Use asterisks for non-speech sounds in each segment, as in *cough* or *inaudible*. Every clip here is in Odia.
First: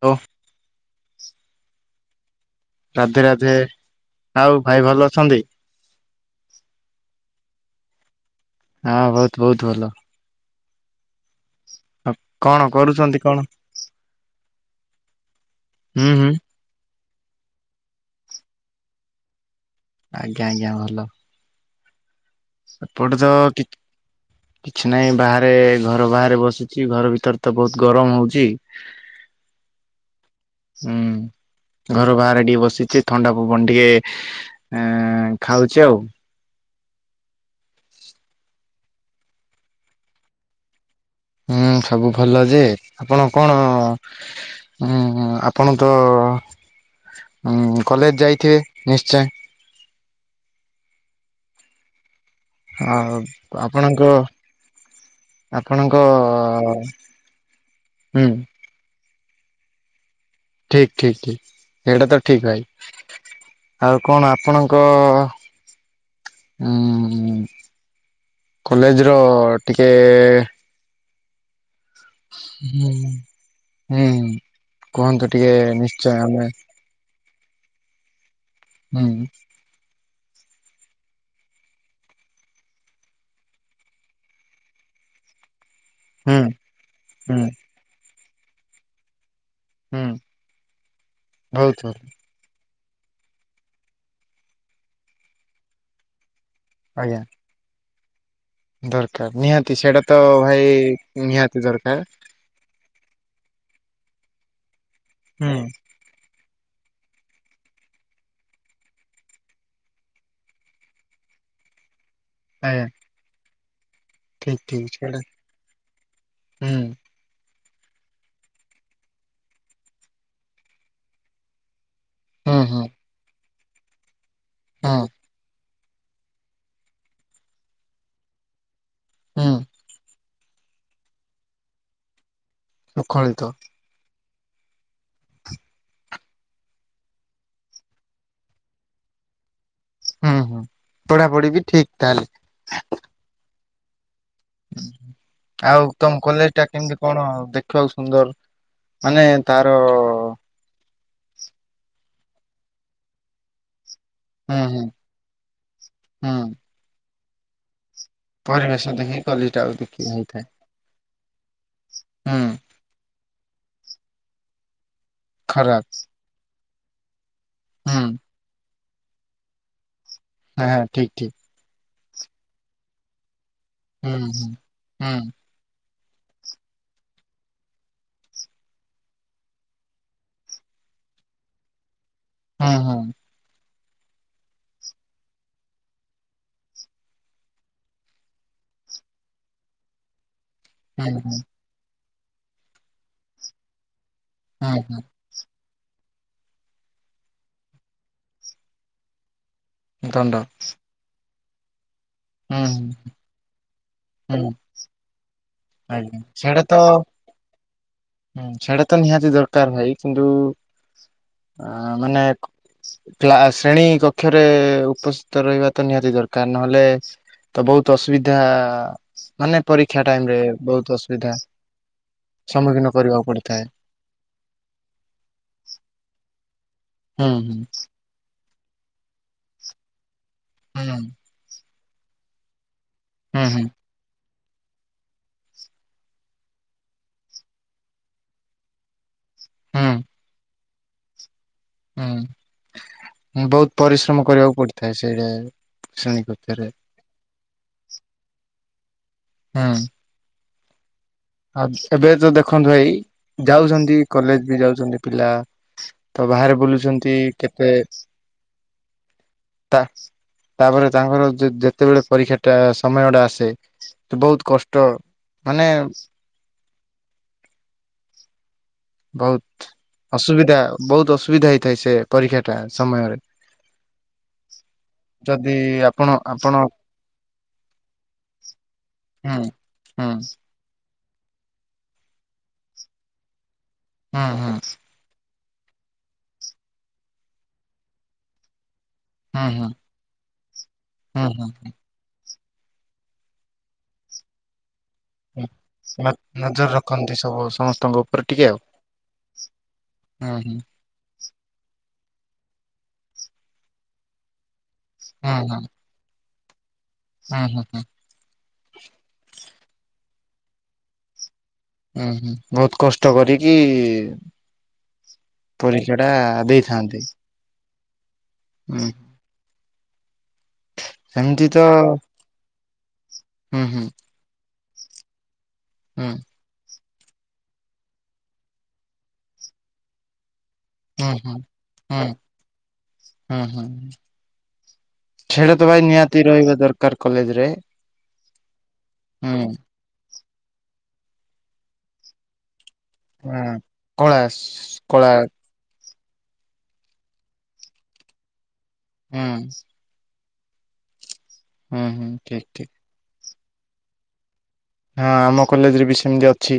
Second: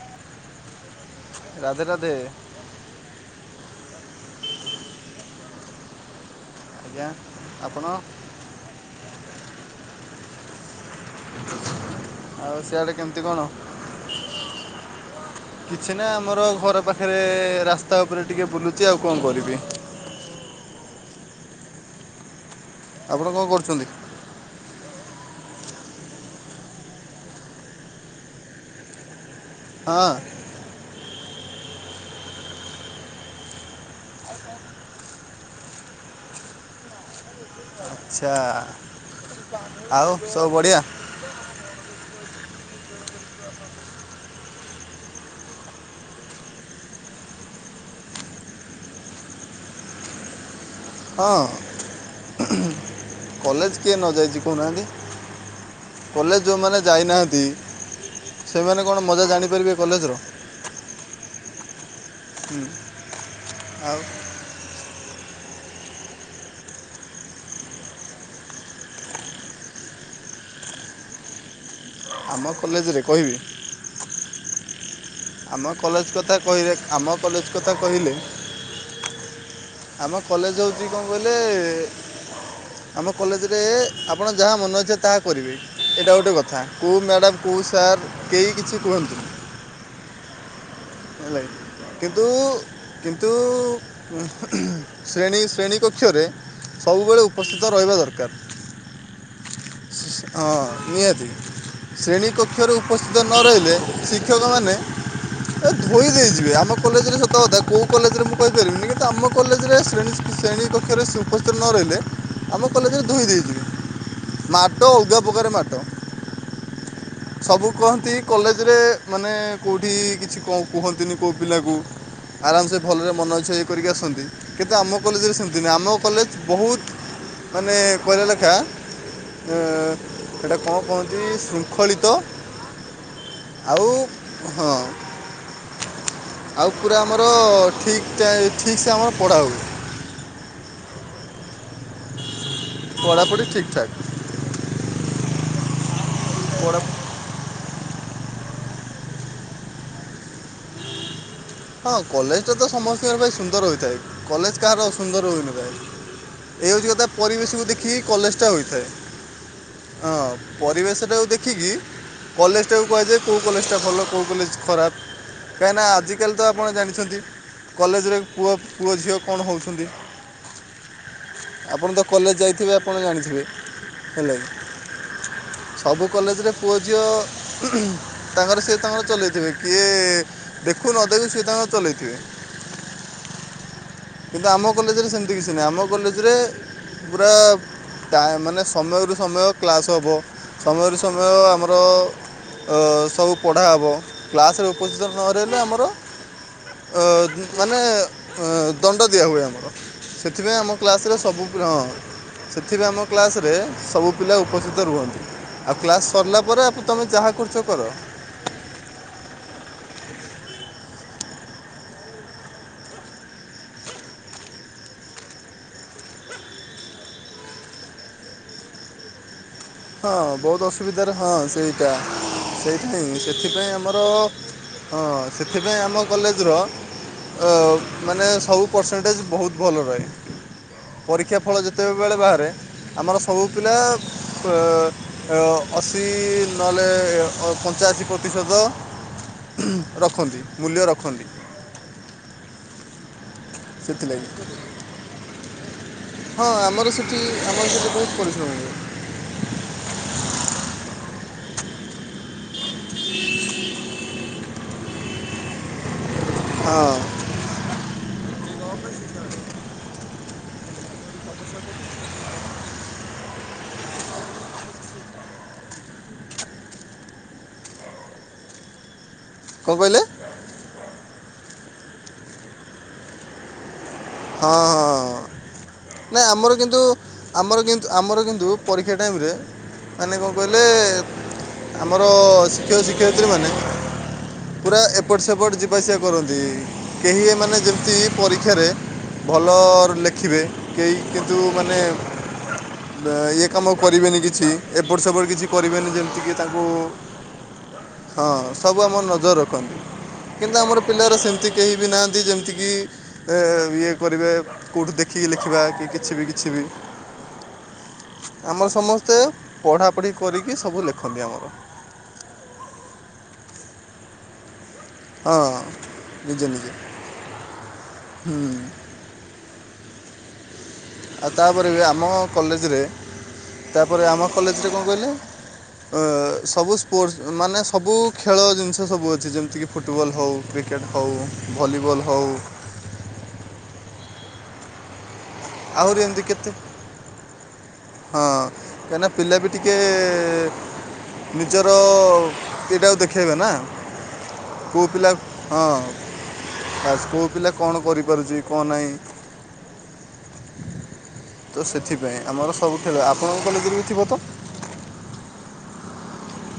ତ ରାଧେ ରାଧେ। ରାଧେ ରାଧେ ଆଉ ଭାଇ ଭଲ ଅଛନ୍ତି? ଆଜ୍ଞା ଆପଣ? ହଁ ବହୁତ ବହୁତ ଭଲ। ଆଉ ସିଆଡ଼େ କେମିତି କଣ? କିଛି ନା ହୁଁ ହୁଁ ଆମର ଘର ପା ଖରେ ରାସ୍ତା ଉପରେ ଟିକେ ବୁଲୁଛି ଆଉ କଣ କରିବି? ଆଜ୍ଞା ଆଜ୍ଞା ଭଲ। ଏପଟେ ଆପଣ ତ କ'ଣ କି କରୁଛନ୍ତି କିଛି ନାହିଁ ବାହାରେ ଘର ବାହାରେ ବସୁଛି ଘର ଭିତରେ ତ ବହୁତ ଗରମ ହଉଛି। ହଁ। ହୁଁ ଘରୁ ବାହାରେ ଟିକେ ବସିଛି ଥଣ୍ଡା ପବନ ଟିକେ ହୁଁ ଖାଉଛି ଆଉ। ଆଚ୍ଛା ଆଉ ସବୁ ବଢ଼ିଆ। ହୁଁ ସବୁ ଭଲ ଯେ ଆପଣ କଣ? ଉ ଆପଣ ତ ଉ କଲେଜ ଯାଇଥିବେ ନିଶ୍ଚୟ। ହଁ। ଆଉ କଲେଜ କିଏ ଆପଣଙ୍କ ନ ଯାଇଛି କହୁନାହାନ୍ତି? ଆପଣଙ୍କ କଲେଜ ଯଉଁମାନେ ଯାଇନାହାନ୍ତି ହୁଁ ସେମାନେ କଣ ମଜା ଜାଣିପାରିବେ କଲେଜର। ଠିକ୍ ଠିକ୍ ଠିକ୍ ଏଇଟା ତ ଠିକ୍ ଭାଇ ଆଉ କଣ ଆପଣଙ୍କ ହୁଁ କଲେଜ ର ଟିକେ ଆମ ହୁଁ କଲେଜରେ କହିବି ହୁଁ କୁହନ୍ତୁ ଟିକେ ଆମ କଲେଜ ନିଶ୍ଚୟ ଆମେ *unintelligible* କଲେଜ କଥା କହିଲେ ହୁଁ ଆମ କଲେଜ ହେଉଛି କଣ କହିଲେ? ଆମ କଲେଜ ରେ ଆପଣ ଯାହା ମନ ଇଚ୍ଛା ତାହା କରିବେ। ଏଇଟା ଗୋଟେ ହୁଁ କଥା କୋଉଁ ହୁଁ ମ୍ୟାଡ଼ାମ କୋଉଁ ସାର୍ କେହି କିଛି କୁହନ୍ତିନି। ହୁଁ ହେଲା ବହୁତ କିନ୍ତୁ ନ୍ତୁ କିନ୍ତୁ ଶ୍ରେଣୀ ଶ୍ରେଣୀ କକ୍ଷରେ ଭଲ ଆଜ୍ଞା ସବୁବେଳେ ଉପସ୍ଥିତ ରହିବା ଦରକାର। ଦରକାର ନିହାତି ସେଇଟା ତ ଭାଇ ନିହାତି ଦରକାର। ଶ୍ରେଣୀ କକ୍ଷରେ ଉପସ୍ଥିତ ନ ରହିଲେ ଶିକ୍ଷକମାନେ ହୁଁ ଏ ଧୋଇ ଦେଇଯିବେ ଆମ କଲେଜରେ ସତକଥା କୋଉ କଲେଜରେ ମୁଁ କହିପାରିବିନି କିନ୍ତୁ ଆମ କଲେଜରେ ଶ୍ରେଣୀ ଶ୍ରେଣୀ କକ୍ଷରେ ଉପସ୍ଥିତ ନ ରହିଲେ ଆମ ଆଜ୍ଞା କଲେଜରେ ଧୋଇ ଦେଇଯିବେ। ଠିକ୍ ଠିକ୍ ତ ଅଲଗା ସେଇଟା ପ୍ରକାରେ ମାଡ। ହୁଁ ସବୁ କୁହନ୍ତି କଲେଜରେ ମାନେ କେଉଁଠି କିଛି କ କୁହନ୍ତିନି କୋଉ ପିଲାକୁ। ହୁଁ ଆରାମସେ ହୁଁ ଭଲରେ ମନଇଛା ଇଏ କରିକି ଆସନ୍ତି କିନ୍ତୁ ହୁଁ ଆମ କଲେଜରେ ସେମିତି ନାହିଁ ଆମ କଲେ ବହୁତ୍ ମାନେ କହିଲ ଲେଖା ହୁଁ ଏଁ ହେଟା କଣ କହନ୍ତି ଶୃଙ୍ଖଳିତ ମୁଖଳିତ। ଆଉ ହଁ। ଆଉ ପୁରା ଆମର ଠିକ୍ ଟା ଠିକ୍ ସେ ଆମର ପଢ଼ା ହୁଏ। ହୁଁ ହୁଁ ପଢ଼ାପଢ଼ି ବି ଠିକ୍ ତାହେଲେ। ପଢ଼ାପଢ଼ି ଠିକ୍ ଠାକ୍। ଆଉ ତମ କଲେଜ ଟା ପଢ଼ା କେମତି? କଣ ଦେଖିବାକୁ ସୁନ୍ଦର ମାନେ ତାର ହଁ କଲେଜ ଟା ତ ସମସ୍ତିଙ୍କର ପାଇଁ ସୁନ୍ଦର ହୋଇଥାଏ। କଲେଜ ହୁଁ କାହାର ହୁଁ ଅସୁନ୍ଦର ହୋଇନଥାଏ ହୁଁ ଏଇଆ ହଉଛି କଥା ପରିବେଶକୁ ଦେଖିକି କଲେଜ ଟା ହୋଇଥାଏ ପରିବେଶ ଦେଖିକି କଲିଟା ଆଉ ଦେଖି ହଁ ହେଇଥାଏ ପରିବେଶଟା କୁ ଦେଖିକି ହୁଁ କଲେଜ। ଟାକୁ କୁହାଯାଏ କୋଉ କଲେଜଟା ଭଲ କୋଉ କଲେଜ ଖରାପ କାହିଁକିନା ଖରାପ ଆଜିକାଲି ତ ଆପଣ ଜାଣିଛନ୍ତି। କଲେଜ ହୁଁ ରେ ପୁଅ ପୁଅ ଝିଅ କଣ ହଉଛନ୍ତି। ହାଁ ହାଁ ଠିକ୍ ଠିକ୍। ଆପଣ ତ କଲେଜ ଯାଇଥିବେ ଆପଣ ଜାଣିଥିବେ। ହୁଁ ହେଲା କି ହୁଁ ହୁଁ। ସବୁ କଲେଜରେ ପୁଅ ଝିଅ ତାଙ୍କର ସିଏ ତାଙ୍କର ଚଲେଇ ଥିବେ କିଏ। ଦେଖୁ ନଦେଖେ ସିଏ ତାଙ୍କର ଚଲେଇ ଥିବେ। ହୁଁ ହୁଁ। କିନ୍ତୁ ଆମ କଲେଜରେ ସେମିତି କିଛି ନାହିଁ ଆମ କଲେଜରେ। ପୁରା ଟା ମାନେ ସମୟରୁ ସମୟ କ୍ଲାସ୍ ହବ। ସମୟରୁ ହୁଁ ସମୟ ହୁଁ ଆମର ସବୁ ପଢ଼ା ହବ। କ୍ଲାସ୍ ରେ ହୁଁ ହୁଁ ହୁଁ ଉପସ୍ଥିତ ନ ରହିଲେ ଆମର ଏଁ ଦି ମାନେ ଏଁ। ଦଣ୍ଡ ଦିଆହୁଏ ଆମର ଦଣ୍ଡ ସେଥିପାଇଁ ଆମ କ୍ଲାସରେ ସବୁ ପି ହଁ। ହୁଁ ହୁଁ ସେଥିପାଇଁ ଆମ କ୍ଲାସରେ ସବୁ ପିଲା ହୁଁ ଉପସ୍ଥିତ ରୁହନ୍ତି। ଆଉ କ୍ଲାସ୍ ଆଜ୍ଞା ସରିଲା ପରେ ସେଇଟା ତ ବାପା ତମେ ଯାହା କରୁଛ କର। ହୁଁ ସେଇଟା ତ ନିହାତି ଦରକାର ଭାଇ କିନ୍ତୁ ଆ ମାନେ। କ୍ଲା ଶ୍ରେଣୀ କକ୍ଷରେ ଉପସ୍ଥିତ ରହିବା ତ ନିହାତି ଦରକାର ନହେଲେ। ତ ବହୁତ ଅସୁବିଧା ମାନେ ପରୀକ୍ଷା ଟାଇମରେ। ଅସୁବିଧା ରେ ହଁ ସେଇଟା ସମ୍ମୁଖୀନ ସେଇଟା ହିଁ କରିବାକୁ ପଡିଥାଏ ସେଥିପାଇଁ। ଆମର ହଁ ସେଥିପାଇଁ ଆମ କଲେଜର ହୁଁ ଅ ହୁଁ ମାନେ ସବୁ। ପରସେଣ୍ଟେଜ ବହୁତ ଭଲ ରହେ ହୁଁ ପରୀକ୍ଷା ଫଳ ଯେତେବେଳେ ବାହାରେ। ଆମର ସବୁ ହୁଁ ହୁଁ ପିଲା। ଏ ଅ ଅଶୀ ନହେଲେ ପଞ୍ଚାଅଶୀ ପ୍ରତିଶତ। ହୁଁ ରଖନ୍ତି ମୂଲ୍ୟ ରଖନ୍ତି। ହୁଁ ବହୁତ ସେଥିଲାଗି ପରିଶ୍ରମ କରିବାକୁ ପଡିଥାଏ ସେଇଟା। ଶ୍ରେଣୀ ହଁ କକ୍ଷରେ। ଆମର ସେଠି ଆମର ସେଠି ବହୁତ ପରିଶ୍ରମ ହୁଏ। ହୁଁ। ଆଉ ଏବେ ଯୋଉ ଦେଖନ୍ତୁ ଭାଇ ଯାଉଛନ୍ତି କଲେଜ ବି ଯାଉଛନ୍ତି ପିଲା। ତ ବାହାରେ ହଁ ବୁଲୁଛନ୍ତି କେତେ। *inaudible* ତା ତାପରେ ତାଙ୍କର ଯେ ଯେତେବେଳେ ପରୀକ୍ଷା ଟା ସମୟ ଟା ଆସେ। ତେ ବହୁତ କଷ୍ଟ ମାନେ। ବହୁତ। କଁ କଇଲେ? ଅସୁବିଧା ବହୁତ ଅସୁବିଧା ହେଇଥାଏ ସେ ପରୀକ୍ଷା ଟା ସମୟରେ। ହଁ। ଯଦି ଆପଣ ନାଇ ଆପଣ ଆମର କିନ୍ତୁ ଆମର କିନ୍ତ ଆମର କିନ୍ତୁ ପରୀକ୍ଷା ଟାଇମରେ ହୁଁ ହୁଁ ମାନେ କଣ କଇଲ। ହେଲେ ଆମର ଶିକ୍ଷକ ଶିକ୍ଷୟିତ୍ରୀ ମାନେ ହୁଁ ହୁଁ ପୁରା ଏ ଏପଟ୍ ସେପଟ୍ ଯିବା ଆସିବା କରନ୍ତି କେହି ଏମାନେ ଯେମିତି ପରୀକ୍ଷାରେ। ହୁଁ ଭଲ ହୁଁ ରୁ ଲେଖିବେ କେହି ହୁଁ କିନ୍ତୁ ହୁଁ ମାନେ। ଏ ଇଏ କାମ କରିବେନି କିଛି। ଏପଟ ସେପଟ କିଛି କରିବେନି ଯେମିତିକି ତାଙ୍କୁ ନଜର ରଖନ୍ତି ସବୁ ସମସ୍ତଙ୍କ ହଁ ସବୁ ଆମର ନଜର ରଖନ୍ତି। ହୁଁ‌ ହୁଁ। ପିଲାଗୁରା ସେମିତି କେହି ବି ନାହାନ୍ତି ଯେମିତିକି ଏ ଇଏ କରିବେ। କେଉଁଠୁ ଦେଖିକି ହୁଁ ହୁଁ ଲେଖିବା ହୁଁ କି କିଛି ବି କିଛି ବି। ହୁଁ ହୁଁ ହୁଁ। ଆମର ସମସ୍ତେ ପଢାପଢି କରିକି ସବୁ ଲେଖନ୍ତି ଆମର। ଉଁ ହୁଁ ବହୁତ କଷ୍ଟ କରିକି। ହଁ ପରୀକ୍ଷା ଟା ନିଜେ ନିଜେ ଦେଇଥାନ୍ତି। ହୁଁ। ହୁଁ। ଆଉ ସେମିତି ତ ତାପରେ ବି ଆମ କଲେଜରେ ହୁଁ ହୁଁ ତାପରେ ଆମ କଲେଜରେ କଣ କହିଲେ ଅଁ ହୁଁ ସବୁ ସ୍ପୋର୍ଟସ୍ ମାନେ ସବୁ ଖେଳ ଜିନିଷ ସବୁ ଅଛି ଯେମିତିକି ଫୁଟବଲ୍ ହଉ କ୍ରିକେ କେଟ୍ ହୁଁ ହୋଉ ହୁଁ ହୁଁ ଭଲିବଲ୍ ହୋଉ ହୁଁ ହୁଁ। ଖେଳ ତ ଭାଇ ଆହୁରି ଏମିତି ନିହାତି କେତେ ରହିବା ଦରକାର କଲେଜ ରେ। ହଁ କାଇଁନା ହୁଁ ପିଲା ବି ଟିକେ କେ ନିଜର ଏଇଟାକୁ ଦେଖ ଖେଇବେ ନା ହୁଁ କଳା କୋଉ କଳା ପିଲା ହଁ ବାସ କୋଉ ପିଲା କଣ କରିପାରୁଚି କଣ ନାହିଁ ହୁଁ। ତ ହୁଁ ହୁଁ ସେଥିପାଇଁ ଠିକ ଆମର ଠିକ ସବୁ ଖେଳ ଆପଣଙ୍କ କଲେଜରେ ବି ଥିବ ତ? ହଁ ଆମ କଲେଜରେ ବି ସେମିତି ଅଛି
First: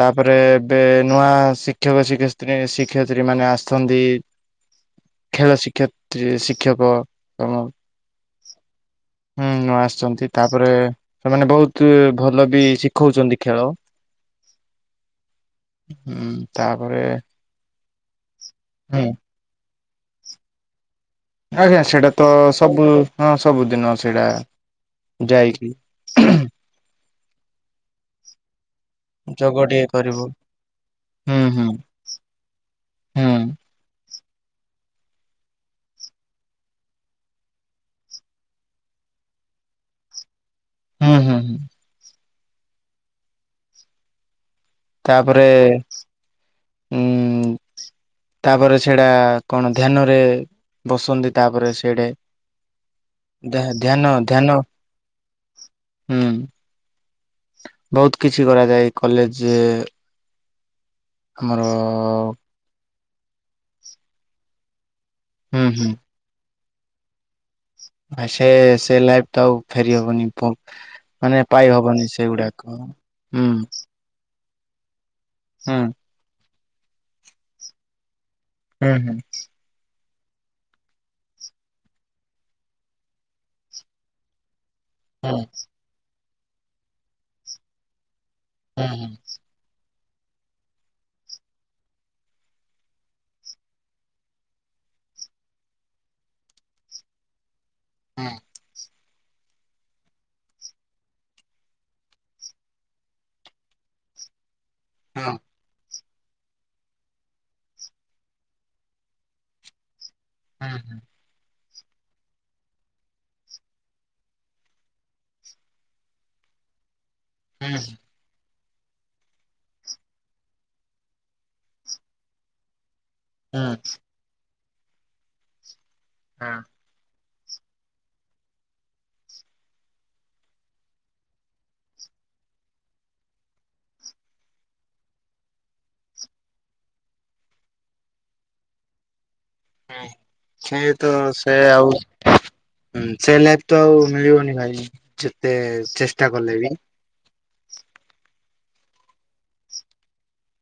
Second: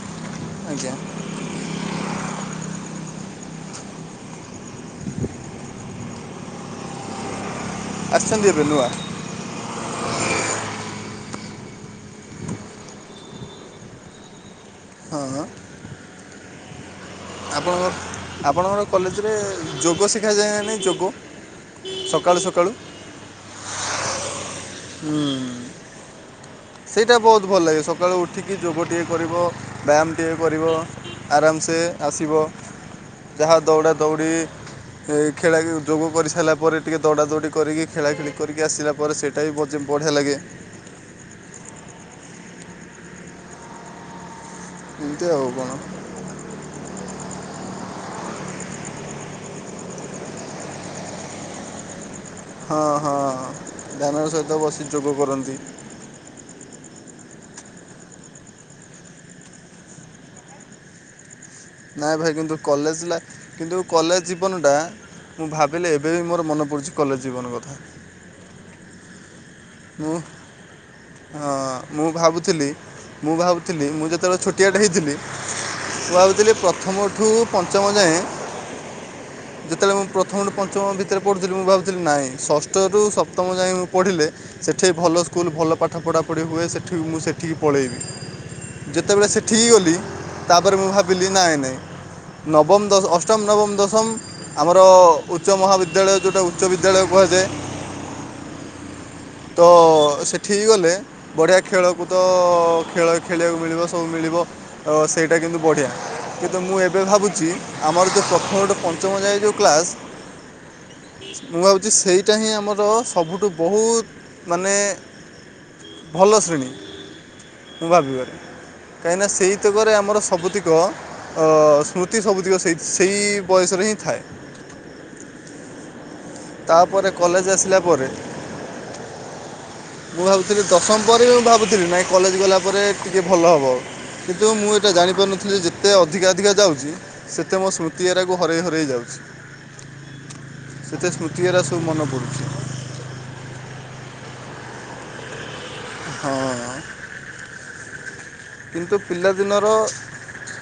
ତାପରେ ଏବେ ଆଜ୍ଞା ନୂଆ ସି ଶିକ୍ଷକ ଶିକେସତ୍ରୀ ଶିକ୍ଷୟତ୍ରୀମାନେ ଆସିଚନ୍ତି। ଖେଳ ଶିକ୍ଷୟତ୍ରୀ ଶିକ୍ଷକ ଏବଂ ଆସଚନ୍ତି ଏବେ ନୂଆ? ହୁଁ ନ ଆସିଚନ୍ତି ତାପରେ ସେମାନେ ବହୁତ ଭଲ ବି ଶିଖଉଛନ୍ତି ଖେଳ। ହଁ। ହୁଁ ତାପରେ ଆପଣଙ୍କ ଆପଣଙ୍କର ହୁଁ କଲେଜରେ ଯୋଗ ଶିଖାଯାଏ ନା ନାହିଁ ଯୋଗ? ଆଜ୍ଞା ସେଇଟା ତ ସକାଳୁ ସକାଳୁ ସବୁ ହଁ ସବୁଦିନ ସେଇଟା। ହୁଁ ଯାଇକି ସେଇଟା ବହୁତ ଭଲ ଲାଗେ ସବୁ ସକାଳୁ ଉଠିକି ଯୋଗ ଟିିକେ କରିବ ଯୋଗ ଟିକେ ବ୍ୟାୟାମ କରିବୁ ଟିକିଏ କରିବ ହୁଁ ହୁଁ ଆରାମସେ ଆସିବ। ହୁଁ ଯାହା ଦୌଡ଼ା ଦୌଡ଼ି ଏ ଖେଳା ଖେ ଯୋଗ କରିସାରିଲା ପରେ ଟିକେ ଦୌଡ଼ା ଦୌଡ଼ି କରିକି ଖେଳାଖେଳି କରିକି ଆସିଲା ପରେ ସେଠ ଏଇ ଭୋଜି ବଢିଆ ଲାଗେ ହୁଁ, ହୁଁ, ହୁଁ। ଏମିତି ଆଉ ତାପରେ କ'ଣ ଉଁ ତାପରେ ସେଡା କଣ ଧ୍ୟାନ ରେ ବସନ୍ତି ତାପରେ ସେଏଠେ ହଁ ହଁ ହଁ ଧ୍ୟାନର ଧ୍ୟାନ ସହିତ ବସି ଯୋଗ କରନ୍ତି। ହୁଁ। ବହୁତ କିଛି କରାଯାଏ କଲେଜ ଆମର ନାଇଁ ଭାଇ କିନ୍ତୁ କଲେଜ ଲା କିନ୍ତୁ କଲେଜ ଜୀବନଟା ମୁଁ ହୁଁ ହୁଁ ଭାବିଲେ ଏବେ ବି ମୋର ମନ ପଡୁଚି କଲେଜ ଜୀବନ କଥା। ଆ ସେ ସେ ଲାଇଫ୍ ତ ଆଉ ମୁଁ ଫେରିହବନି ପ ମାନେ ପାଇ ହଁ, ହବନି ମୁଁ ଭାବୁଥିଲି ସେଗୁଡାକ ମୁଁ ହୁଁ। ଭାବୁଥିଲି ମୁଁ ଯେତବେଳେ ଛୋ ଟିଆଟେ ହେଇଥିଲି ହୁଁ। ମୁଁ ଭାବୁଥିଲି ପ୍ରଥମଠୁ ପଞ୍ଚମ ଯାଏଁ ହୁଁ ହୁଁ। ଯେତେବେଳେ ମୁଁ ପ୍ରଥମରୁୁ ପଞ୍ଚମ ଭିତରେ ପଢୁଥିଲି ମୁଁ ଭାବୁଥିଲି ନାଇଁ ଷଷ୍ଠରୁ ସପ୍ତମ ଯାଏ ମୁଁ ପଢ଼ିଲେ ସେଠେଇ ଭଲ ହୁଁ ସ୍କୁଲ ଭଲ ପାଠ ପଢ଼ାପଢ଼ି ହୁଏ ସେଠିକୁ ମୁଁ ସେଠିକି ପଳେଇବି ହୁଁ ଯେତେବେଳେ ସେ ଠିକି ଗଲି ତାପରେ ମୁଁ ଭାବିଲି ନାଇଁ ନାଇଁ ନବମ ଦଶ ଅଷ୍ଟମ ନବମ ଦଶମ ଆମର ଉଚ୍ଚ ମହାବିଦ୍ୟାଳୟ ଜୋଉଟା ଉଚ୍ଚ ବିଦ୍ୟାଳୟ କୁହାଯାଏ। ହୁଁ ତ ସେଠିକି ଗଲେ ବଢିଆ ଖେଳକୁଦ, ଖେଳ ଖେଳିବାକୁ ମିଳିବ, ସବୁ ମିଳିବ। ତ ହଁ ସେଇଟା କିନ୍ତୁ ବଢ଼ିଆ। କିନ୍ତୁ ମୁଁ ଏବେ ଭାବୁଛି ଆମର ଯେଉଁ ପ୍ରଥମଠୁ ପଞ୍ଚମ ଯାଏ ଯେଉଁ କ୍ଲାସ୍ ହୁଁ ହୁଁ। ମୁଁ ଭାବୁଛି ସେଇଟା ହିଁ ଆମର ସବୁଠୁ ବହୁତ ମାନେ ଭଲ ଶ୍ରେଣୀ ହୁଁ ମୁଁ ଭାବିବାରେ। କାହିଁକିନା ସେଇତକରେ ଆମର ସବୁତିକ ଅ ସ୍ମୃତି ସବୁତିକ ସେଇ ସେଇ ବୟସରେ ହୁଁ ହିଁ ଥାଏ। ହଁ। ତାପରେ କଲେଜ ଆସିଲା ପରେ ମୁଁ ଭାବୁଥିଲି ଦଶମ ପରେ ବି ମୁଁ ଭାବୁଥିଲି ନାଇଁ କଲେଜ ଗଲା ପରେ ଟିକେ ଭଲ ହବ। କିନ୍ତୁ ମୁଁ ଏଇଟା ଜାଣିପାରୁନଥିଲି, ଯେତେ ଅଧିକା ଅଧିକା ଯାଉଛି ସେତେ ମୋ ସ୍ମୃତି ହେରାକୁ ହରେଇ ହରେଇ ଯାଉଛି। ହଁ ସିଏ ସେତେ ତ ସ୍ମୃତି ଏରା ସେଇଆ ସବୁ ଆଉ। ମନେ ପଡ଼ୁଛି ହଁ ସେ ଲାଇଫ ତ ଆଉ ମିଳିବନି ଭାଇ ଯେତେ ଚେଷ୍ଟା କଲେ ବି। ହଁ। କିନ୍ତୁ ପିଲାଦିନର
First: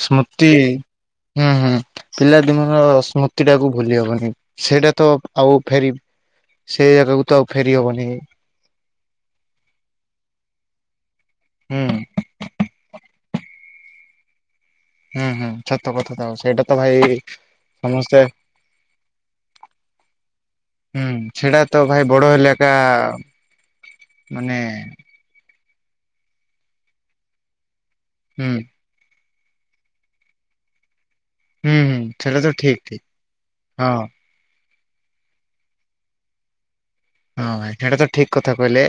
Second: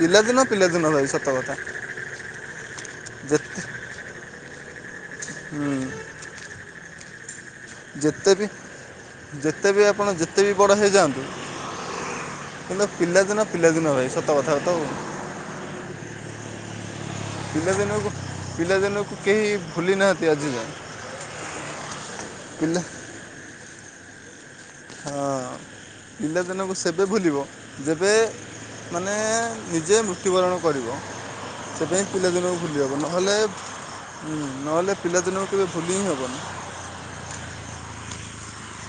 ପିଲାଦିନ ସ୍ମୃତି ପିଲାଦିନ ଭାଇ ସତ ହୁଁ କଥା। ହୁଁ ପିଲାଦିନର ଯେତେ ସ୍ମୃତିଟାକୁ ଭୁଲି ହବନି, ସେଇଟା ତ ଆଉ ହୁଁ, ଫେରି ସେଇ ଜାଗାକୁ ତ ଆଉ ଫେରି ହବ ଯେତେ ବି, ଯେତେ ବି, ଆପଣ ଯେତେ ବି ବଡ ହେଇଯାଆନ୍ତୁ ହୁଁ କିନ୍ତୁ ପିଲାଦିନ ପିଲାଦିନ ଭାଇ ସତ କଥା ତ ଆଉ। ହୁଁ ହୁଁ, ସତ କଥା ତ ଆଉ ସେଇଟା ତ ଭାଇ। ପିଲାଦିନକୁ, ସମସ୍ତେ ପିଲାଦିନକୁ କେହି ଭୁଲି ନାହାନ୍ତି ଆଜି ଯାଏ। ହୁଁ ସେଟା ତ ଭାଇ ବଡ ହେଲେ ଏକା ମାନେ ହଁ ପିଲାଦିନକୁ ସେବେ ଭୁଲିବ, ଯେବେ ହୁଁ ମାନେ ନିଜେ ମୃତ୍ୟୁବରଣ କରିବ। ହୁଁ ସେବେ ହୁଁ ହିଁ ପିଲା ସେଇଟା ତ ଦିନକୁ ଭୁଲି ଠିକ ହେବ, ଠିକ ନହେଲେ ହଁ ହୁଁ ନହେଲେ ପିଲାଦିନଙ୍କୁ କେବେ ଭୁଲି ହିଁ ହେବନି। ହଁ ଭାଇ ସେଇଟା ତ ଠିକ କଥା କହିଲେ।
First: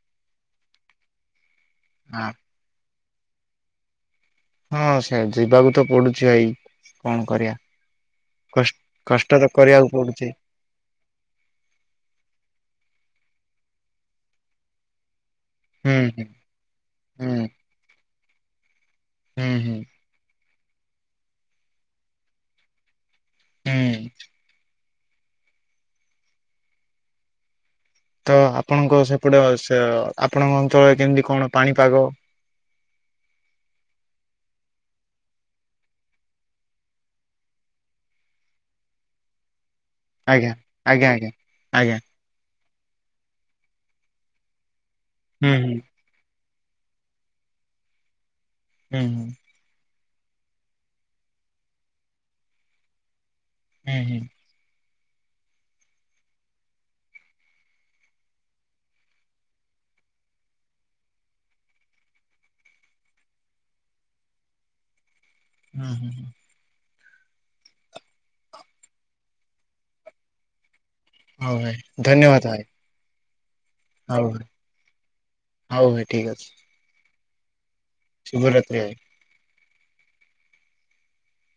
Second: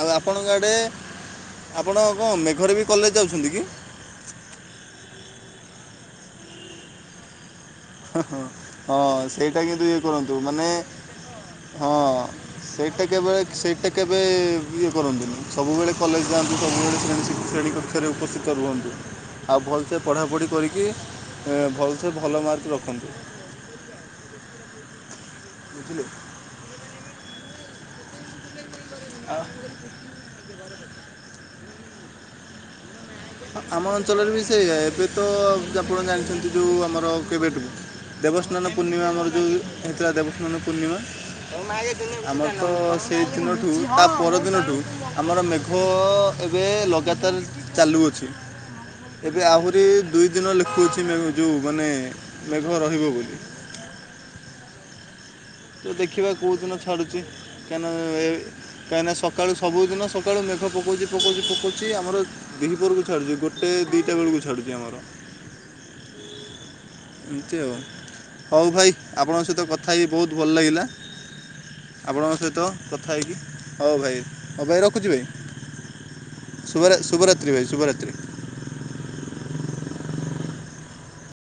ଆଉ ଆପଣଙ୍କ ଆଡେ, ଆପଣ ଆ କଣ ମେଘରେ ବି କଲେଜ ଯାଉଛନ୍ତି କି? ହଁ ସେ ଯିବାକୁ ତ ପଡୁଛି ଭାଇ, କଣ କରିବା? କଷ୍ ହଁ କଷ୍ଟ ତ ସେଇଟା କିନ୍ତୁ କରିବାକୁ ଇଏ ପଡୁଛି କରନ୍ତୁ, ମାନେ ହଁ ସେଇଟା କେବେ, ସେଇଟା କେବେ, ଇଏ କରନ୍ତିନି। ସବୁବେଳେ ହୁଁ ହୁଁ କଲେଜ ଯାଆନ୍ତୁ, ସବୁବେଳେ ହୁଁ ଶ୍ରେଣୀ ଶ୍ରେଣୀ କକ୍ଷରେ ଉପସ୍ଥିତ ରୁହନ୍ତୁ। ହୁଁ ଆଉ ହୁଁ ଭଲସେ ପଢ଼ାପଢ଼ି କରିକି, ଭଲସେ ଭଲ ମାର୍କ ରଖନ୍ତୁ। ହୁଁ। ବୁଝିଲେ? ତ ଆପଣଙ୍କ ସେପଟେ ସେ ଆପଣଙ୍କ ଅଞ୍ଚଳରେ କେମତି କଣ ପାଣିପାଗ? ଆମ ଅଞ୍ଚଳରେ ବି ସେଇଆ, ଏବେ ତ ଆପଣ ଜାଣିଛନ୍ତି ଯେଉଁ ଆମର କେବେଠୁ ଦେବସ୍ନାନ ପୂର୍ଣ୍ଣିମା ଆମର ଯୋଉ ହେଇଥିଲା, ଆଜ୍ଞା ଦେବସ୍ନାନ ପୂର୍ଣିମା। ଆଜ୍ଞା ଆଜ୍ଞା ଆଜ୍ଞା ଆମର ତ ସେଇ ଦିନଠୁ, ତା ପରଦିନଠୁ, ଆମର ହୁଁ ମେଘ ହୁଁ ଏବେ ଲଗାତାର ଚାଲୁଅଛି, ହୁଁ ଏବେ ଆହୁରି ଦୁଇ ଦିନ ଲେଖୁଅଛି, ମେଘ ଯୋଉ ମାନେ ମେଘ ରହିବ ବୋଲି। ହୁଁ ହୁଁ। ତ ଦେଖିବା କେଉଁଦିନ ଛାଡ଼ୁଛି, କାହିଁ ନା ଏ କାହିଁକିନା ସକାଳୁ ସବୁଦିନ ସକାଳୁ ମେଘ ପକାଉଛି, ପକାଉଛି, ପକାଉଛି, ଆମର ଦିହିପରକୁ ଛଡ଼ୁଛି ଗୋଟେ ଦୁଇଟା ବେଳକୁ ଛାଡ଼ୁଛି ଆମର। ହୁଁ। ଏମତି ଆଉ। ହଉ ଭାଇ ଆପଣଙ୍କ ସହିତ କଥା ହେଇି ବୋହୁତ୍ ଭଲ ଲାଗିଲା। ହଉ ଭାଇ ଆପଣଙ୍କ ଧନ୍ୟବାଦ ଭାଇ ସହିତ କଥା ହେଇକି ହଉ ଭାଇ ହଉ ଭାଇ ରଖୁଛି ଭାଇ। ହଉ ଭାଇ ଠିକ ଅଛି ଶୁଭ-ଶୁଭରାତ୍ରି ଭାଇ ଶୁଭରାତ୍ରି। ଶୁଭରାତ୍ରି ଆ